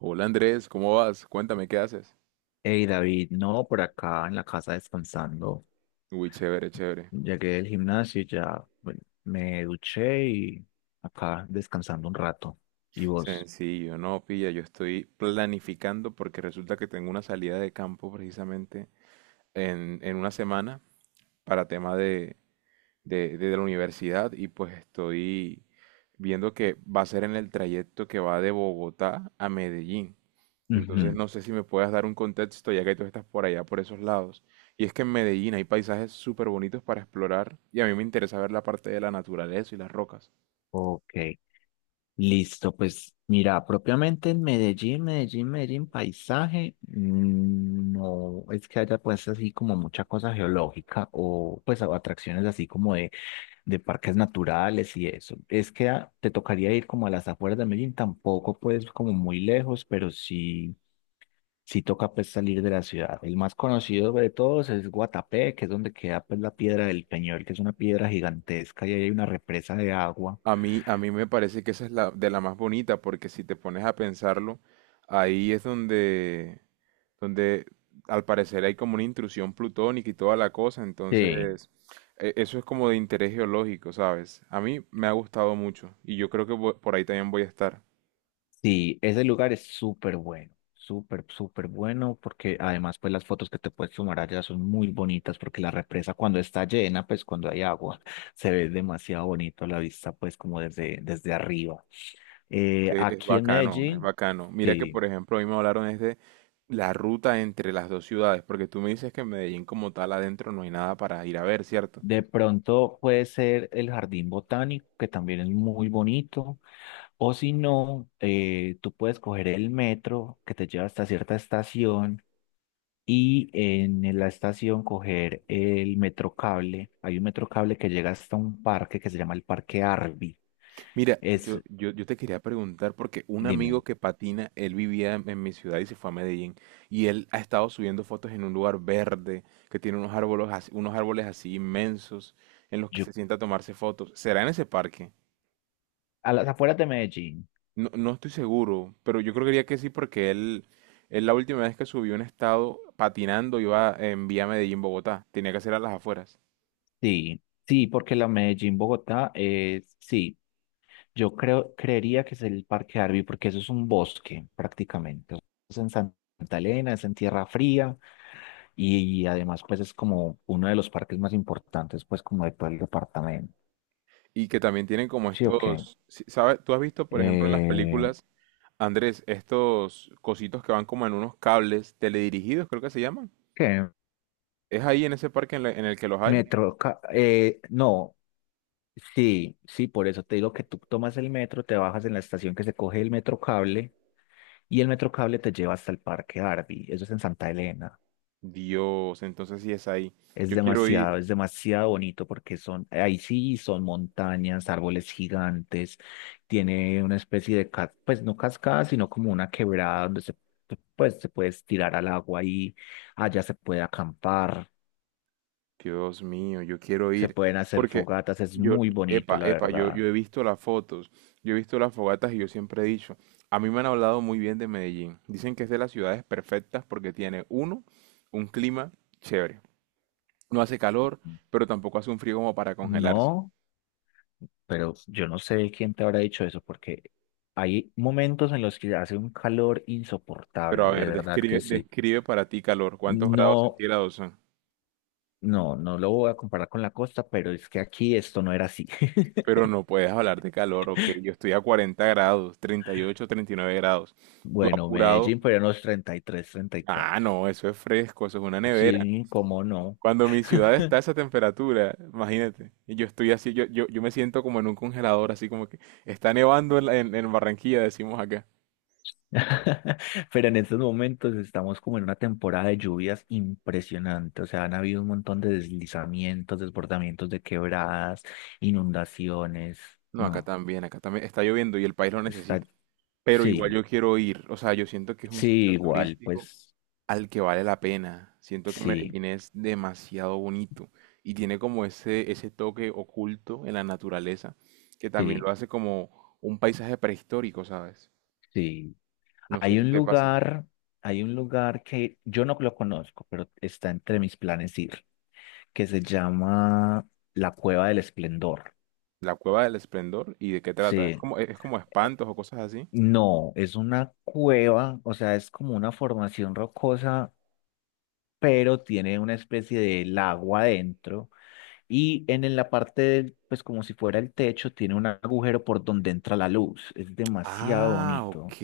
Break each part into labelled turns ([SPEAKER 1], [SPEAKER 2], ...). [SPEAKER 1] Hola Andrés, ¿cómo vas? Cuéntame, ¿qué haces?
[SPEAKER 2] Hey David, no, por acá en la casa descansando.
[SPEAKER 1] Uy, chévere, chévere.
[SPEAKER 2] Llegué del gimnasio y ya, bueno, me duché y acá descansando un rato. ¿Y vos?
[SPEAKER 1] Sencillo, no, pilla, yo estoy planificando porque resulta que tengo una salida de campo precisamente en una semana para tema de la universidad y pues estoy viendo que va a ser en el trayecto que va de Bogotá a Medellín. Entonces
[SPEAKER 2] Ujú.
[SPEAKER 1] no sé si me puedas dar un contexto ya que tú estás por allá, por esos lados. Y es que en Medellín hay paisajes súper bonitos para explorar y a mí me interesa ver la parte de la naturaleza y las rocas.
[SPEAKER 2] Ok, listo. Pues mira, propiamente en Medellín, paisaje, no es que haya pues así como mucha cosa geológica o pues atracciones así como de parques naturales y eso. Es que te tocaría ir como a las afueras de Medellín, tampoco pues como muy lejos, pero sí. Sí, toca pues salir de la ciudad. El más conocido de todos es Guatapé, que es donde queda pues la Piedra del Peñol, que es una piedra gigantesca y ahí hay una represa de agua.
[SPEAKER 1] A mí me parece que esa es la de la más bonita, porque si te pones a pensarlo, ahí es donde, donde al parecer hay como una intrusión plutónica y toda la cosa,
[SPEAKER 2] Sí,
[SPEAKER 1] entonces eso es como de interés geológico, ¿sabes? A mí me ha gustado mucho y yo creo que por ahí también voy a estar,
[SPEAKER 2] sí, ese lugar es súper bueno, súper, súper bueno, porque además pues las fotos que te puedes tomar allá son muy bonitas, porque la represa cuando está llena, pues cuando hay agua, se ve demasiado bonito la vista pues como desde arriba.
[SPEAKER 1] que es
[SPEAKER 2] Aquí en
[SPEAKER 1] bacano, es
[SPEAKER 2] Medellín.
[SPEAKER 1] bacano. Mira que
[SPEAKER 2] Sí.
[SPEAKER 1] por ejemplo hoy me hablaron es de la ruta entre las dos ciudades, porque tú me dices que en Medellín como tal adentro no hay nada para ir a ver, ¿cierto?
[SPEAKER 2] De pronto puede ser el jardín botánico, que también es muy bonito, o si no, tú puedes coger el metro que te lleva hasta cierta estación y en la estación coger el metro cable. Hay un metro cable que llega hasta un parque que se llama el Parque Arby.
[SPEAKER 1] Mira, yo,
[SPEAKER 2] Es,
[SPEAKER 1] yo, yo te quería preguntar porque un amigo
[SPEAKER 2] dime,
[SPEAKER 1] que patina, él vivía en mi ciudad y se fue a Medellín y él ha estado subiendo fotos en un lugar verde que tiene unos árboles, unos árboles así inmensos en los que
[SPEAKER 2] yo,
[SPEAKER 1] se sienta a tomarse fotos. ¿Será en ese parque?
[SPEAKER 2] a las afueras de Medellín.
[SPEAKER 1] No, no estoy seguro, pero yo creo que sí porque él la última vez que subió un estado patinando iba en vía Medellín, Bogotá. Tenía que ser a las afueras.
[SPEAKER 2] Sí, sí, porque la Medellín-Bogotá es, sí. Yo creería que es el Parque Arví, porque eso es un bosque prácticamente. Es en Santa Elena, es en tierra fría y, además pues es como uno de los parques más importantes pues como de todo el departamento.
[SPEAKER 1] Y que también tienen como
[SPEAKER 2] Sí, ok.
[SPEAKER 1] estos, ¿sabes? ¿Tú has visto, por ejemplo, en las
[SPEAKER 2] Eh,
[SPEAKER 1] películas? Andrés, estos cositos que van como en unos cables teledirigidos, creo que se llaman.
[SPEAKER 2] ¿Qué?
[SPEAKER 1] ¿Es ahí en ese parque en el que los hay?
[SPEAKER 2] No, sí, sí, por eso te digo que tú tomas el metro, te bajas en la estación que se coge el metro cable y el metro cable te lleva hasta el Parque Arví. Eso es en Santa Elena.
[SPEAKER 1] Dios, entonces sí es ahí.
[SPEAKER 2] Es
[SPEAKER 1] Yo quiero
[SPEAKER 2] demasiado,
[SPEAKER 1] ir.
[SPEAKER 2] es demasiado bonito porque son, ahí sí son montañas, árboles gigantes, tiene una especie de, pues no cascada, sino como una quebrada donde pues, se puede tirar al agua y allá se puede acampar,
[SPEAKER 1] Dios mío, yo quiero
[SPEAKER 2] se
[SPEAKER 1] ir.
[SPEAKER 2] pueden hacer
[SPEAKER 1] Porque
[SPEAKER 2] fogatas, es
[SPEAKER 1] yo,
[SPEAKER 2] muy bonito,
[SPEAKER 1] epa,
[SPEAKER 2] la
[SPEAKER 1] epa, yo
[SPEAKER 2] verdad.
[SPEAKER 1] he visto las fotos, yo he visto las fogatas y yo siempre he dicho, a mí me han hablado muy bien de Medellín. Dicen que es de las ciudades perfectas porque tiene, uno, un clima chévere. No hace calor, pero tampoco hace un frío como para congelarse.
[SPEAKER 2] No, pero yo no sé quién te habrá dicho eso porque hay momentos en los que hace un calor
[SPEAKER 1] Pero a
[SPEAKER 2] insoportable, de
[SPEAKER 1] ver,
[SPEAKER 2] verdad que
[SPEAKER 1] describe,
[SPEAKER 2] sí.
[SPEAKER 1] describe para ti calor. ¿Cuántos grados
[SPEAKER 2] No.
[SPEAKER 1] centígrados son?
[SPEAKER 2] No, no lo voy a comparar con la costa, pero es que aquí esto no era así.
[SPEAKER 1] Pero no puedes hablar de calor, ok. Yo estoy a 40 grados, 30, 38, 39 grados. Tú
[SPEAKER 2] Bueno,
[SPEAKER 1] apurado.
[SPEAKER 2] Medellín, pero en los 33, treinta y
[SPEAKER 1] Ah,
[SPEAKER 2] cuatro.
[SPEAKER 1] no, eso es fresco, eso es una nevera.
[SPEAKER 2] Sí, cómo no.
[SPEAKER 1] Cuando mi ciudad está a esa temperatura, imagínate. Y yo estoy así, yo me siento como en un congelador, así como que está nevando en, la- en Barranquilla, decimos acá.
[SPEAKER 2] Pero en estos momentos estamos como en una temporada de lluvias impresionante. O sea, han habido un montón de deslizamientos, desbordamientos de quebradas, inundaciones.
[SPEAKER 1] No, acá
[SPEAKER 2] No,
[SPEAKER 1] también, acá también está lloviendo y el país lo
[SPEAKER 2] está,
[SPEAKER 1] necesita. Pero igual
[SPEAKER 2] sí,
[SPEAKER 1] yo quiero ir. O sea, yo siento que es un
[SPEAKER 2] sí,
[SPEAKER 1] sitio
[SPEAKER 2] igual,
[SPEAKER 1] turístico
[SPEAKER 2] pues
[SPEAKER 1] al que vale la pena. Siento que
[SPEAKER 2] sí,
[SPEAKER 1] Medellín es demasiado bonito y tiene como ese toque oculto en la naturaleza que también
[SPEAKER 2] sí,
[SPEAKER 1] lo hace como un paisaje prehistórico, ¿sabes?
[SPEAKER 2] sí.
[SPEAKER 1] No sé
[SPEAKER 2] Hay
[SPEAKER 1] si
[SPEAKER 2] un
[SPEAKER 1] te pasa.
[SPEAKER 2] lugar, hay un lugar que yo no lo conozco, pero está entre mis planes ir, que se llama la Cueva del Esplendor.
[SPEAKER 1] La Cueva del Esplendor y de qué trata.
[SPEAKER 2] Sí,
[SPEAKER 1] Es como espantos o cosas así.
[SPEAKER 2] no, es una cueva, o sea, es como una formación rocosa, pero tiene una especie de lago adentro y en la parte pues como si fuera el techo, tiene un agujero por donde entra la luz. Es demasiado
[SPEAKER 1] Ah, ok.
[SPEAKER 2] bonito.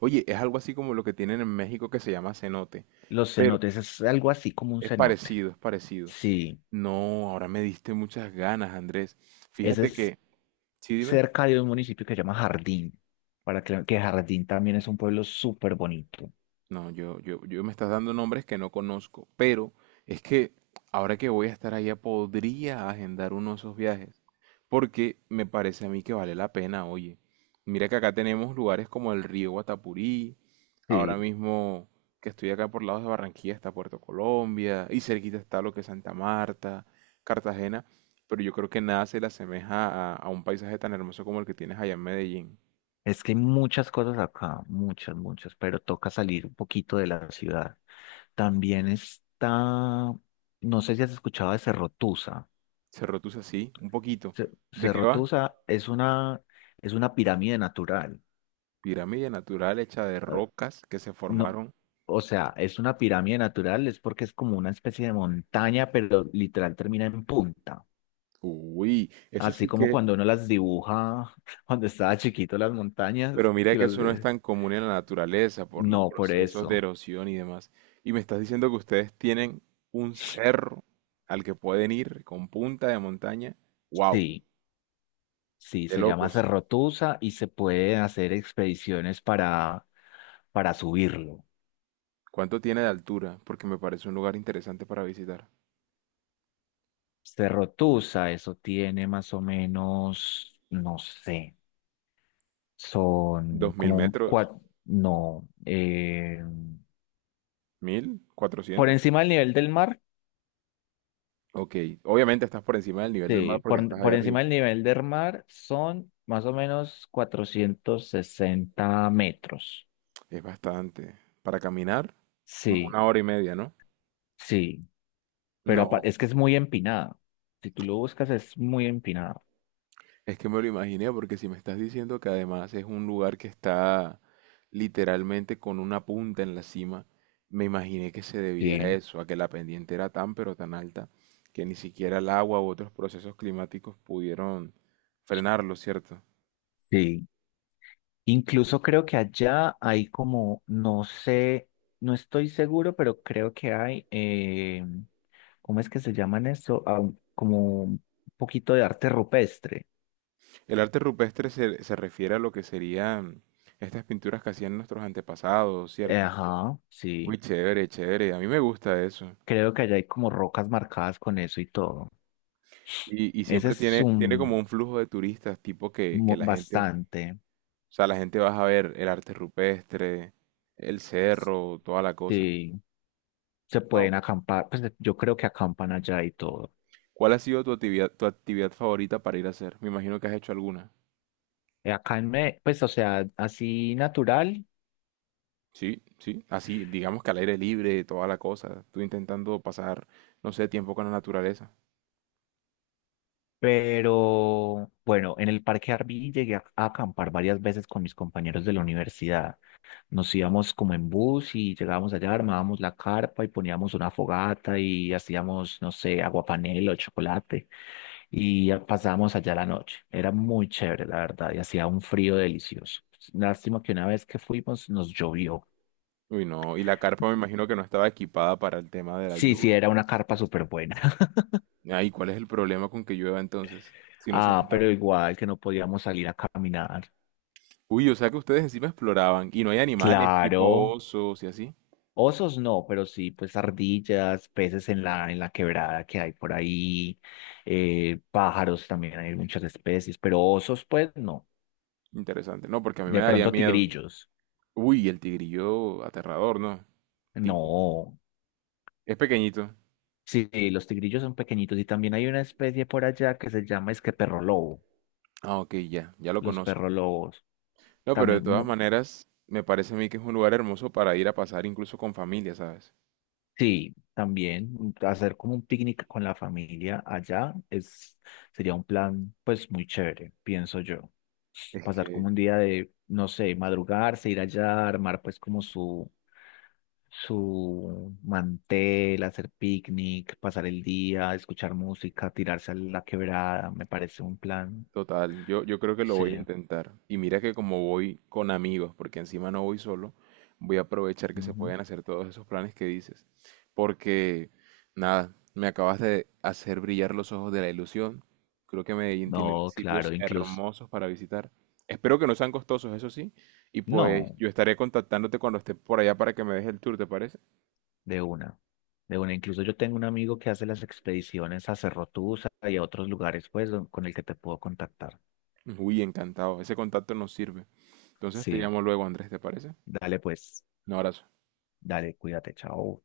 [SPEAKER 1] Oye, es algo así como lo que tienen en México que se llama cenote,
[SPEAKER 2] Los
[SPEAKER 1] pero
[SPEAKER 2] cenotes es algo así como un
[SPEAKER 1] es
[SPEAKER 2] cenote.
[SPEAKER 1] parecido, es parecido.
[SPEAKER 2] Sí.
[SPEAKER 1] No, ahora me diste muchas ganas, Andrés.
[SPEAKER 2] Ese
[SPEAKER 1] Fíjate
[SPEAKER 2] es.
[SPEAKER 1] que, sí, dime.
[SPEAKER 2] Cerca de un municipio que se llama Jardín, para que Jardín también es un pueblo súper bonito.
[SPEAKER 1] No, yo me estás dando nombres que no conozco, pero es que ahora que voy a estar allá podría agendar uno de esos viajes, porque me parece a mí que vale la pena, oye. Mira que acá tenemos lugares como el río Guatapurí, ahora
[SPEAKER 2] Sí,
[SPEAKER 1] mismo que estoy acá por lados de Barranquilla está Puerto Colombia, y cerquita está lo que es Santa Marta, Cartagena, pero yo creo que nada se le asemeja a un paisaje tan hermoso como el que tienes allá en Medellín.
[SPEAKER 2] es que hay muchas cosas acá, muchas, muchas, pero toca salir un poquito de la ciudad. También está, no sé si has escuchado de Cerro Tusa.
[SPEAKER 1] Cerro Tus así, un poquito. ¿De qué
[SPEAKER 2] Cerro
[SPEAKER 1] va?
[SPEAKER 2] Tusa es una pirámide natural.
[SPEAKER 1] Pirámide natural hecha de
[SPEAKER 2] Eh,
[SPEAKER 1] rocas que se
[SPEAKER 2] No,
[SPEAKER 1] formaron.
[SPEAKER 2] o sea, es una pirámide natural, es porque es como una especie de montaña, pero literal termina en punta.
[SPEAKER 1] Uy, eso
[SPEAKER 2] Así
[SPEAKER 1] sí
[SPEAKER 2] como
[SPEAKER 1] que,
[SPEAKER 2] cuando uno las dibuja cuando estaba chiquito las
[SPEAKER 1] pero
[SPEAKER 2] montañas,
[SPEAKER 1] mira
[SPEAKER 2] que
[SPEAKER 1] que
[SPEAKER 2] las...
[SPEAKER 1] eso no es
[SPEAKER 2] de-
[SPEAKER 1] tan común en la naturaleza por los
[SPEAKER 2] No, por
[SPEAKER 1] procesos de
[SPEAKER 2] eso.
[SPEAKER 1] erosión y demás. Y me estás diciendo que ustedes tienen un cerro al que pueden ir con punta de montaña. Wow,
[SPEAKER 2] Sí, sí,
[SPEAKER 1] de
[SPEAKER 2] se llama
[SPEAKER 1] locos.
[SPEAKER 2] Cerrotusa y se pueden hacer expediciones para subirlo.
[SPEAKER 1] ¿Cuánto tiene de altura? Porque me parece un lugar interesante para visitar.
[SPEAKER 2] Cerrotusa, eso tiene más o menos, no sé, son
[SPEAKER 1] ¿Dos mil
[SPEAKER 2] como
[SPEAKER 1] metros?
[SPEAKER 2] cuatro, no,
[SPEAKER 1] ¿1000?
[SPEAKER 2] por
[SPEAKER 1] ¿400?
[SPEAKER 2] encima del nivel del mar.
[SPEAKER 1] Ok, obviamente estás por encima del nivel del mar
[SPEAKER 2] Sí,
[SPEAKER 1] porque
[SPEAKER 2] por,
[SPEAKER 1] estás allá
[SPEAKER 2] por encima
[SPEAKER 1] arriba.
[SPEAKER 2] del nivel del mar son más o menos 460 metros.
[SPEAKER 1] Es bastante. Para caminar, como
[SPEAKER 2] Sí,
[SPEAKER 1] una hora y media, ¿no?
[SPEAKER 2] sí, pero
[SPEAKER 1] No,
[SPEAKER 2] es que es muy empinada. Si tú lo buscas, es muy empinada.
[SPEAKER 1] es que me lo imaginé porque si me estás diciendo que además es un lugar que está literalmente con una punta en la cima, me imaginé que se debía
[SPEAKER 2] Sí,
[SPEAKER 1] a eso, a que la pendiente era tan pero tan alta que ni siquiera el agua u otros procesos climáticos pudieron frenarlo, ¿cierto?
[SPEAKER 2] sí. Incluso creo que allá hay como, no sé, no estoy seguro, pero creo que hay, ¿cómo es que se llaman eso? Ah, como un poquito de arte rupestre.
[SPEAKER 1] El arte rupestre se refiere a lo que serían estas pinturas que hacían nuestros antepasados, ¿cierto?
[SPEAKER 2] Ajá,
[SPEAKER 1] Uy,
[SPEAKER 2] sí.
[SPEAKER 1] chévere, chévere, a mí me gusta eso.
[SPEAKER 2] Creo que allá hay como rocas marcadas con eso y todo.
[SPEAKER 1] Y
[SPEAKER 2] Ese
[SPEAKER 1] siempre
[SPEAKER 2] es
[SPEAKER 1] tiene como
[SPEAKER 2] un
[SPEAKER 1] un flujo de turistas, tipo que la gente...
[SPEAKER 2] bastante.
[SPEAKER 1] O sea, la gente vas a ver el arte rupestre, el cerro, toda la cosa.
[SPEAKER 2] Sí, se
[SPEAKER 1] No,
[SPEAKER 2] pueden acampar. Pues yo creo que acampan allá y todo.
[SPEAKER 1] ¿cuál ha sido tu actividad favorita para ir a hacer? Me imagino que has hecho alguna.
[SPEAKER 2] Acá en pues o sea, así natural,
[SPEAKER 1] Sí, sí, así, digamos que al aire libre, toda la cosa. Tú intentando pasar, no sé, tiempo con la naturaleza.
[SPEAKER 2] pero bueno, en el Parque Arví llegué a acampar varias veces con mis compañeros de la universidad. Nos íbamos como en bus y llegábamos allá, armábamos la carpa y poníamos una fogata y hacíamos, no sé, aguapanela o chocolate y ya pasábamos allá la noche. Era muy chévere, la verdad, y hacía un frío delicioso. Lástima que una vez que fuimos nos llovió.
[SPEAKER 1] Uy, no, y la carpa me imagino que no estaba equipada para el tema de la
[SPEAKER 2] Sí, sí,
[SPEAKER 1] lluvia.
[SPEAKER 2] era una carpa súper buena.
[SPEAKER 1] Ay, ¿cuál es el problema con que llueva entonces? Si no se
[SPEAKER 2] Ah, pero
[SPEAKER 1] mojaron.
[SPEAKER 2] igual que no podíamos salir a caminar.
[SPEAKER 1] Uy, o sea que ustedes encima exploraban y no hay animales tipo
[SPEAKER 2] Claro,
[SPEAKER 1] osos y así.
[SPEAKER 2] osos no, pero sí, pues ardillas, peces en la quebrada que hay por ahí, pájaros también hay muchas especies, pero osos pues no.
[SPEAKER 1] Interesante. No, porque a mí me
[SPEAKER 2] De
[SPEAKER 1] daría
[SPEAKER 2] pronto
[SPEAKER 1] miedo.
[SPEAKER 2] tigrillos,
[SPEAKER 1] Uy, el tigrillo aterrador, ¿no? Tipo.
[SPEAKER 2] no.
[SPEAKER 1] Es pequeñito.
[SPEAKER 2] Sí, sí, los tigrillos son pequeñitos y también hay una especie por allá que se llama es que perro lobo,
[SPEAKER 1] Ah, ok, ya, ya lo
[SPEAKER 2] los
[SPEAKER 1] conozco.
[SPEAKER 2] perro lobos,
[SPEAKER 1] No, pero de
[SPEAKER 2] también
[SPEAKER 1] todas maneras, me parece a mí que es un lugar hermoso para ir a pasar incluso con familia, ¿sabes?
[SPEAKER 2] Sí, también hacer como un picnic con la familia allá sería un plan pues muy chévere, pienso yo. Pasar como un día de, no sé, madrugarse, ir allá, armar pues como su mantel, hacer picnic, pasar el día, escuchar música, tirarse a la quebrada, me parece un plan.
[SPEAKER 1] Total, yo creo que lo voy a
[SPEAKER 2] Sí.
[SPEAKER 1] intentar. Y mira que como voy con amigos, porque encima no voy solo, voy a aprovechar que se
[SPEAKER 2] Ujú.
[SPEAKER 1] pueden hacer todos esos planes que dices. Porque, nada, me acabas de hacer brillar los ojos de la ilusión. Creo que Medellín tiene
[SPEAKER 2] No, claro,
[SPEAKER 1] sitios
[SPEAKER 2] incluso.
[SPEAKER 1] hermosos para visitar. Espero que no sean costosos, eso sí. Y pues
[SPEAKER 2] No.
[SPEAKER 1] yo estaré contactándote cuando esté por allá para que me des el tour, ¿te parece?
[SPEAKER 2] De una, de una. Incluso yo tengo un amigo que hace las expediciones a Cerro Tusa y a otros lugares, pues, con el que te puedo contactar.
[SPEAKER 1] Uy, encantado. Ese contacto nos sirve. Entonces te
[SPEAKER 2] Sí,
[SPEAKER 1] llamo luego, Andrés, ¿te parece?
[SPEAKER 2] dale, pues,
[SPEAKER 1] Un abrazo.
[SPEAKER 2] dale, cuídate, chao.